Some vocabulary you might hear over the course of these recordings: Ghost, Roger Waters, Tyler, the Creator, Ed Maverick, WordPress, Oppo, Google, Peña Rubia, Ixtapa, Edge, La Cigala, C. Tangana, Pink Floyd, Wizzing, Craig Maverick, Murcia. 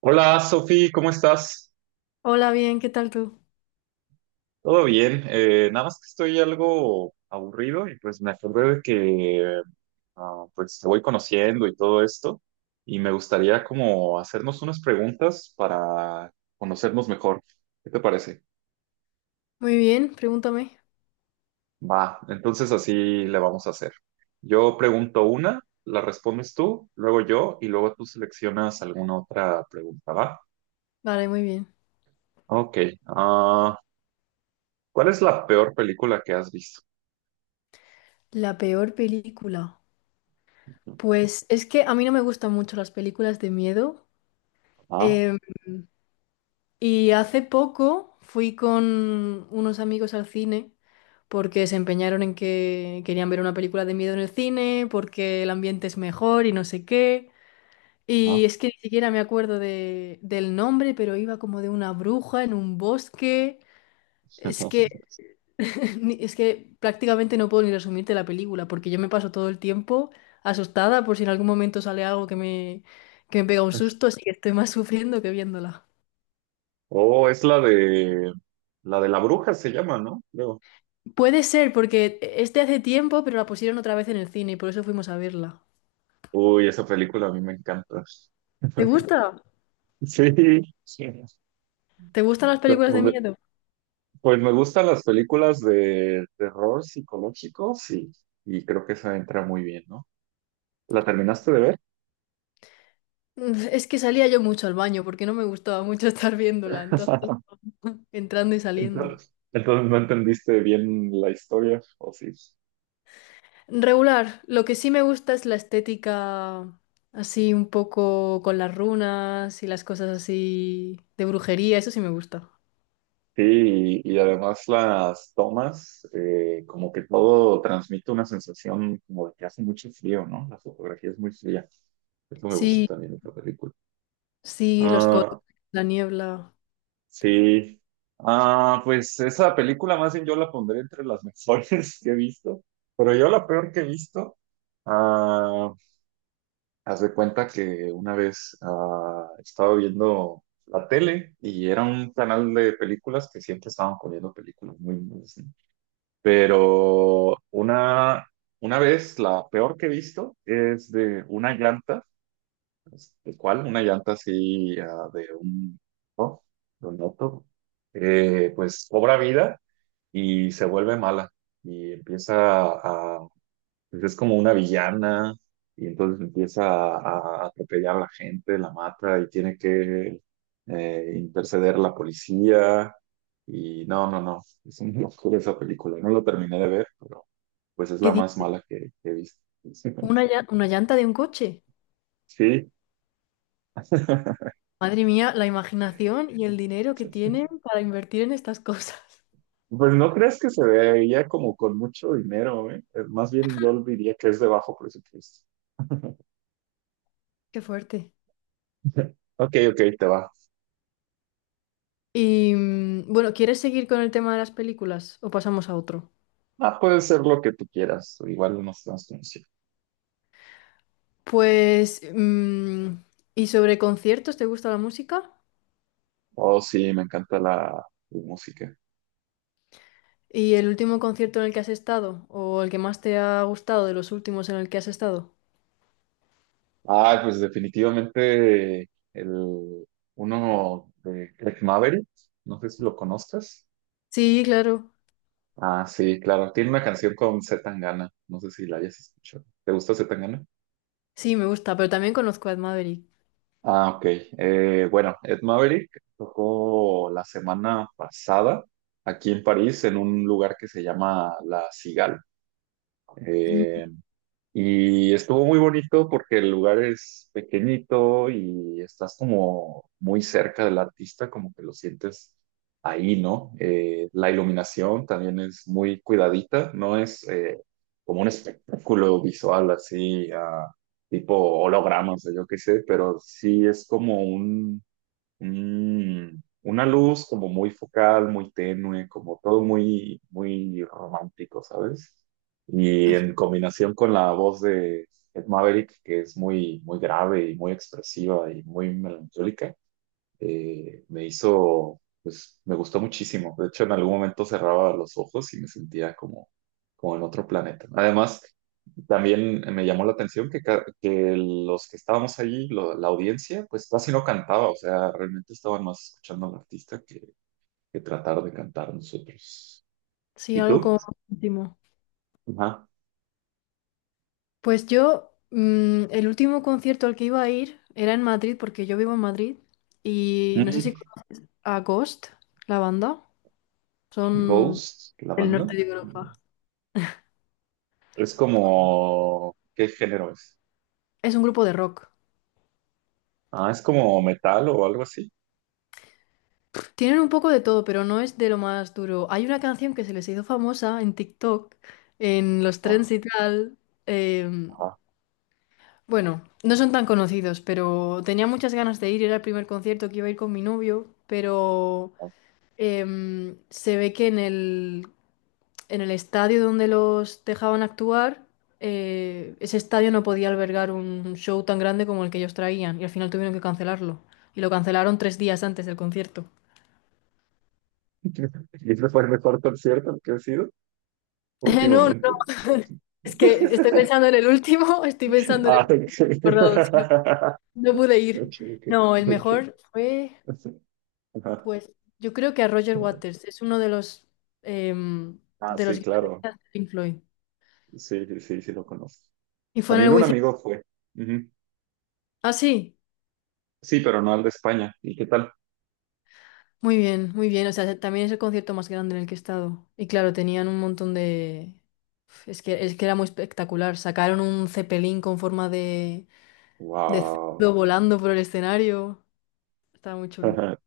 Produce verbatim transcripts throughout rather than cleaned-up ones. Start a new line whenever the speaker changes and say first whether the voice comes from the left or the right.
right: Hola, Sofi, ¿cómo estás?
left: Hola, bien, ¿qué tal tú?
right: Todo bien, eh, nada más que estoy algo aburrido y pues me acordé de que ah, pues te voy conociendo y todo esto y me gustaría como hacernos unas preguntas para conocernos mejor. ¿Qué te parece?
left: Muy bien, pregúntame.
right: Va, entonces así le vamos a hacer. Yo pregunto una, la respondes tú, luego yo y luego tú seleccionas alguna otra pregunta, ¿va?
left: Vale, muy bien.
right: Ok, ah, ¿cuál es la peor película que has visto?
left: La peor película. Pues es que a mí no me gustan mucho las películas de miedo.
right: Ah,
left: em, y hace poco fui con unos amigos al cine porque se empeñaron en que querían ver una película de miedo en el cine, porque el ambiente es mejor y no sé qué.
right: ah.
left: Y es que ni siquiera me acuerdo de- del nombre, pero iba como de una bruja en un bosque. Es que Ni- Es que prácticamente no puedo ni resumirte la película, porque yo me paso todo el tiempo asustada por si en algún momento sale algo que me, que me pega un susto, así que estoy más sufriendo que viéndola.
right: Oh, es la de la de la bruja se llama, ¿no? Creo.
left: Puede ser, porque este hace tiempo, pero la pusieron otra vez en el cine y por eso fuimos a verla.
right: Uy, esa película a mí me encanta.
left: ¿Te gusta?
right: Sí, sí.
left: ¿Te gustan las
right: pero
left: películas de
right: pues
left: miedo?
right: pues me gustan las películas de terror psicológico, sí, y creo que esa entra muy bien, ¿no? ¿La terminaste de ver?
left: Mm, Es que salía yo mucho al baño porque no me gustaba mucho estar viéndola, entonces entrando y saliendo.
right: Entonces, entonces no entendiste bien la historia, ¿o sí?
left: Regular, lo que sí me gusta es la estética así un poco con las runas y las cosas así de brujería, eso sí me gusta.
right: Sí, y, y además las tomas, eh, como que todo transmite una sensación como de que hace mucho frío, ¿no? La fotografía es muy fría. Eso me gusta
left: Sí,
right: también de esta película.
left: sí, los colores,
right: Ah,
left: la niebla.
right: sí. Ah, pues esa película más bien yo la pondré entre las mejores que he visto, pero yo la peor que he visto, ah, haz de cuenta que una vez ah, estaba viendo la tele y era un canal de películas que siempre estaban poniendo películas muy malas. Pero una, una vez, la peor que he visto es de una llanta, ¿de cuál? Una llanta así ah, de un, ¿no? De un auto, eh, pues cobra vida y se vuelve mala y empieza a pues es como una villana y entonces empieza a, a atropellar a la gente, la mata y tiene que eh, interceder la policía. Y no, no, no, es una locura esa película. No la terminé de ver, pero pues es
left: ¿Qué
right: la más
left: dices?
right: mala que, que he visto.
left: ¿Una, llan- una llanta de un coche?
right: Sí.
left: Madre mía, la imaginación y el dinero que tienen para invertir en estas cosas.
right: Pues no crees que se veía como con mucho dinero, ¿eh? Eh, Más bien yo diría que es de bajo presupuesto.
left: Qué fuerte.
right: Ok, ok, te va.
left: Y mm, bueno, ¿quieres seguir con el tema de las películas o pasamos a otro?
right: Ah, puede ser lo que tú quieras. Igual no estamos conociendo.
left: Pues, mm, ¿y sobre conciertos? ¿Te gusta la música?
right: Oh, sí, me encanta la, la música.
left: ¿Y el último concierto en el que has estado? ¿O el que más te ha gustado de los últimos en el que has estado?
right: Ah, pues definitivamente el, uno de Craig Maverick, no sé si lo conozcas.
left: Sí, claro.
right: Ah, sí, claro, tiene una canción con C. Tangana, no sé si la hayas escuchado. ¿Te gusta C. Tangana?
left: Sí, me gusta, pero también conozco a Ed Maverick.
right: Ah, ok. Eh, bueno, Ed Maverick tocó la semana pasada aquí en París en un lugar que se llama La Cigala.
left: Mm.
right: Y estuvo muy bonito porque el lugar es pequeñito y estás como muy cerca del artista, como que lo sientes ahí, ¿no? Eh, la iluminación también es muy cuidadita, no es eh, como un espectáculo visual así, ah, tipo hologramas o yo qué sé, pero sí es como Mm, una luz como muy focal, muy tenue, como todo muy, muy romántico, ¿sabes? Y en combinación con la voz de Ed Maverick, que es muy, muy grave y muy expresiva y muy melancólica, eh, me hizo, pues me gustó muchísimo. De hecho, en algún momento cerraba los ojos y me sentía como, como en otro planeta. ¿No? Además, también me llamó la atención que, ca- que los que estábamos ahí, lo- la audiencia, pues casi no cantaba, o sea, realmente estaban más escuchando al artista que, que tratar de cantar nosotros.
left: Sí,
right: ¿Y
left: algo
right: tú?
left: como último.
right: Ajá.
left: Pues yo, mm, el último concierto al que iba a ir era en Madrid, porque yo vivo en Madrid. Y no sé si
right: Mm,
left: conoces a Ghost, la banda. Son
right: Ghost, la
left: del
right: banda.
left: norte de Europa.
right: Es como, ¿qué género es?
left: Es un grupo de rock.
right: Ah, es como metal o algo así.
left: Tienen un poco de todo, pero no es de lo más duro. Hay una canción que se les hizo famosa en TikTok, en los trends
right: Ah,
left: y tal. em,
right: ajá.
left: bueno, no son tan conocidos, pero tenía muchas ganas de ir. Era el primer concierto que iba a ir con mi novio, pero em, se ve que en el, en el estadio donde los dejaban actuar, eh, ese estadio no podía albergar un show tan grande como el que ellos traían y al final tuvieron que cancelarlo. Y lo cancelaron tres días antes del concierto.
right: Y ese fue el mejor concierto que ha sido
left: No, no,
right: últimamente.
left: es que estoy pensando en el último, estoy pensando en
right: Ah,
left: el último
right: ok.
left: round, sí. No, no pude ir.
right: Ok, ok,
left: No, el
right: ok.
left: mejor fue,
right: Ajá.
left: pues, yo creo que a Roger Waters, es uno de los em,
right: Ah,
left: de los
right: sí, claro.
left: guitarristas de Pink Floyd.
right: Sí, sí, sí, sí lo conozco.
left: Y fue en el
right: También un
left: Wizzing.
right: amigo fue. Ujú.
left: Ah, sí,
right: Sí, pero no al de España. ¿Y qué tal?
left: muy bien, muy bien. O sea, también es el concierto más grande en el que he estado. Y claro, tenían un montón de. Es que, es que era muy espectacular. Sacaron un cepelín con forma de, de
right: Wow.
left: cerdo volando por el escenario. Estaba muy chulo.
right: Ajá.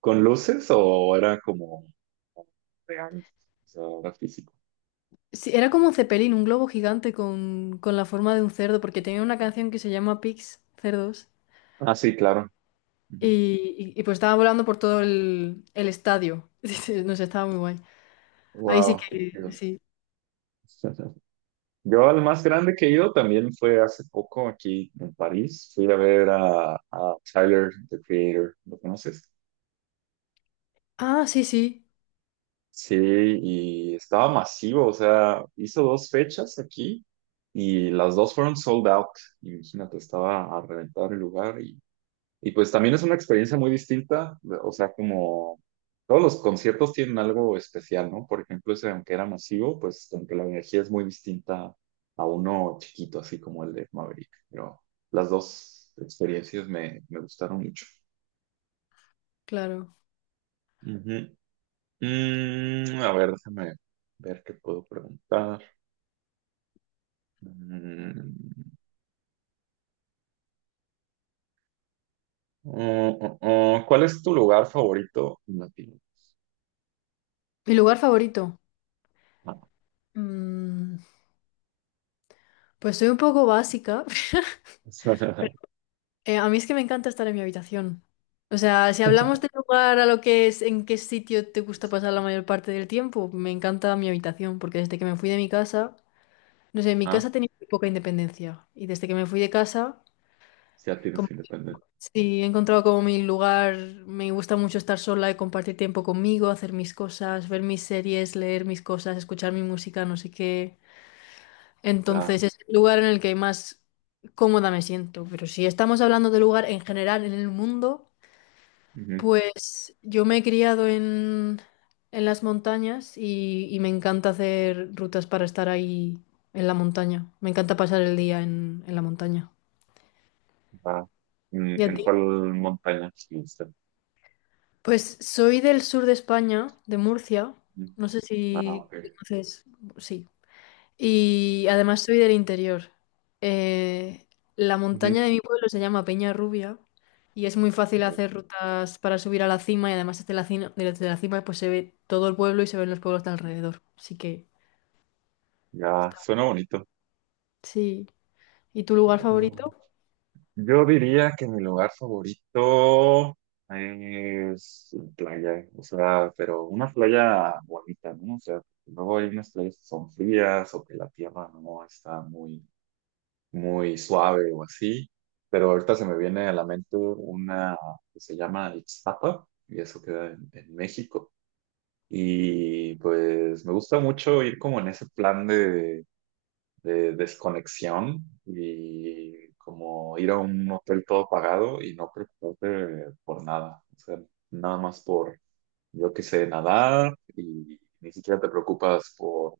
right: ¿Con luces o era como real? O sea, era físico.
left: Sí, era como Zeppelin, un globo gigante con, con la forma de un cerdo, porque tenía una canción que se llama Pigs, cerdos,
right: Ah, sí, claro.
left: y, y- y pues estaba volando por todo el, el estadio. Dice, no sé, estaba muy guay. Ahí sí
right: Wow, qué
left: que,
right: chido.
left: sí.
right: Yo al más grande que he ido también fue hace poco aquí en París. Fui a ver a, a Tyler, the Creator, ¿lo conoces?
left: Ah, sí, sí,
right: Sí, y estaba masivo, o sea, hizo dos fechas aquí y las dos fueron sold out. Imagínate, estaba a reventar el lugar y Y pues también es una experiencia muy distinta, o sea, como todos los conciertos tienen algo especial, ¿no? Por ejemplo, ese, aunque era masivo, pues aunque la energía es muy distinta a uno chiquito, así como el de Maverick, pero las dos experiencias me, me gustaron mucho.
left: claro.
right: Ujú. Mm, a ver, déjame ver qué puedo preguntar. Mm, oh, oh, oh, ¿cuál es tu lugar favorito en Latino?
left: Mi lugar favorito.
right: Ah.
left: Mm, pues soy un poco básica, pero eh, a mí es que me encanta estar en mi habitación. O sea, si hablamos de lugar a lo que es, en qué sitio te gusta pasar la mayor parte del tiempo, me encanta mi habitación, porque desde que me fui de mi casa... No sé, en mi
right: Ah,
left: casa tenía muy poca independencia y desde que me fui de casa,
right: ya tienes
left: como,
right: independencia.
left: sí, he encontrado como mi lugar, me gusta mucho estar sola y compartir tiempo conmigo, hacer mis cosas, ver mis series, leer mis cosas, escuchar mi música, no sé qué.
right: Ya,
left: Entonces es el lugar en el que más cómoda me siento, pero si estamos hablando de lugar en general en el mundo,
right: ujú,
left: pues yo me he criado en, en las montañas y, y me encanta hacer rutas para estar ahí en la montaña. Me encanta pasar el día en, en la montaña.
right: va. ¿En,
left: ¿Y a
right: en
left: ti?
right: cuál montaña estuviste?
left: Pues soy del sur de España, de Murcia.
right: Ujú.
left: No sé
right: Ah,
left: si
right: ok.
left: conoces. Sí. Y además soy del interior. Eh, la montaña
right: Ujú.
left: de mi pueblo se llama Peña Rubia y es muy fácil
right: Oh,
left: hacer rutas para subir a la cima y además desde la cima, desde la cima pues se ve todo el pueblo y se ven los pueblos de alrededor. Así que
right: ya,
left: está.
right: suena bonito.
left: Sí. ¿Y tu lugar
right: Mm,
left: favorito?
right: yo diría que mi lugar favorito es playa, o sea, pero una playa bonita, ¿no? O sea, luego hay unas playas que son frías o que la tierra no está muy, muy suave o así, pero ahorita se me viene a la mente una que se llama Ixtapa y eso queda en, en México. Y pues me gusta mucho ir como en ese plan de, de desconexión y como ir a un hotel todo pagado y no preocuparte por nada. O sea, nada más por, yo que sé nadar y ni siquiera te preocupas por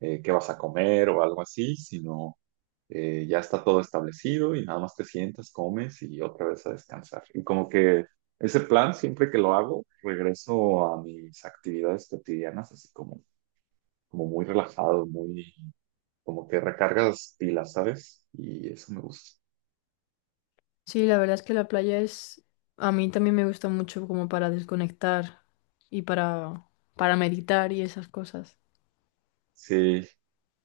right: eh, qué vas a comer o algo así, sino eh, ya está todo establecido y nada más te sientas, comes y otra vez a descansar. Y como que ese plan, siempre que lo hago, regreso a mis actividades cotidianas, así como, como muy relajado, muy como que recargas pilas, ¿sabes? Y eso me gusta.
left: Sí, la verdad es que la playa es... A mí también me gusta mucho como para desconectar y para, para meditar y esas cosas.
right: Sí,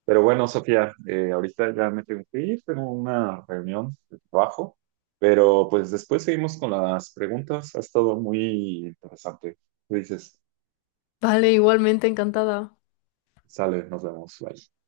right: pero bueno, Sofía, eh, ahorita ya me tengo que ir, tengo una reunión de trabajo, pero pues después seguimos con las preguntas. Ha estado muy interesante. Tú dices,
left: Vale, igualmente encantada.
right: sale, nos vemos, bye.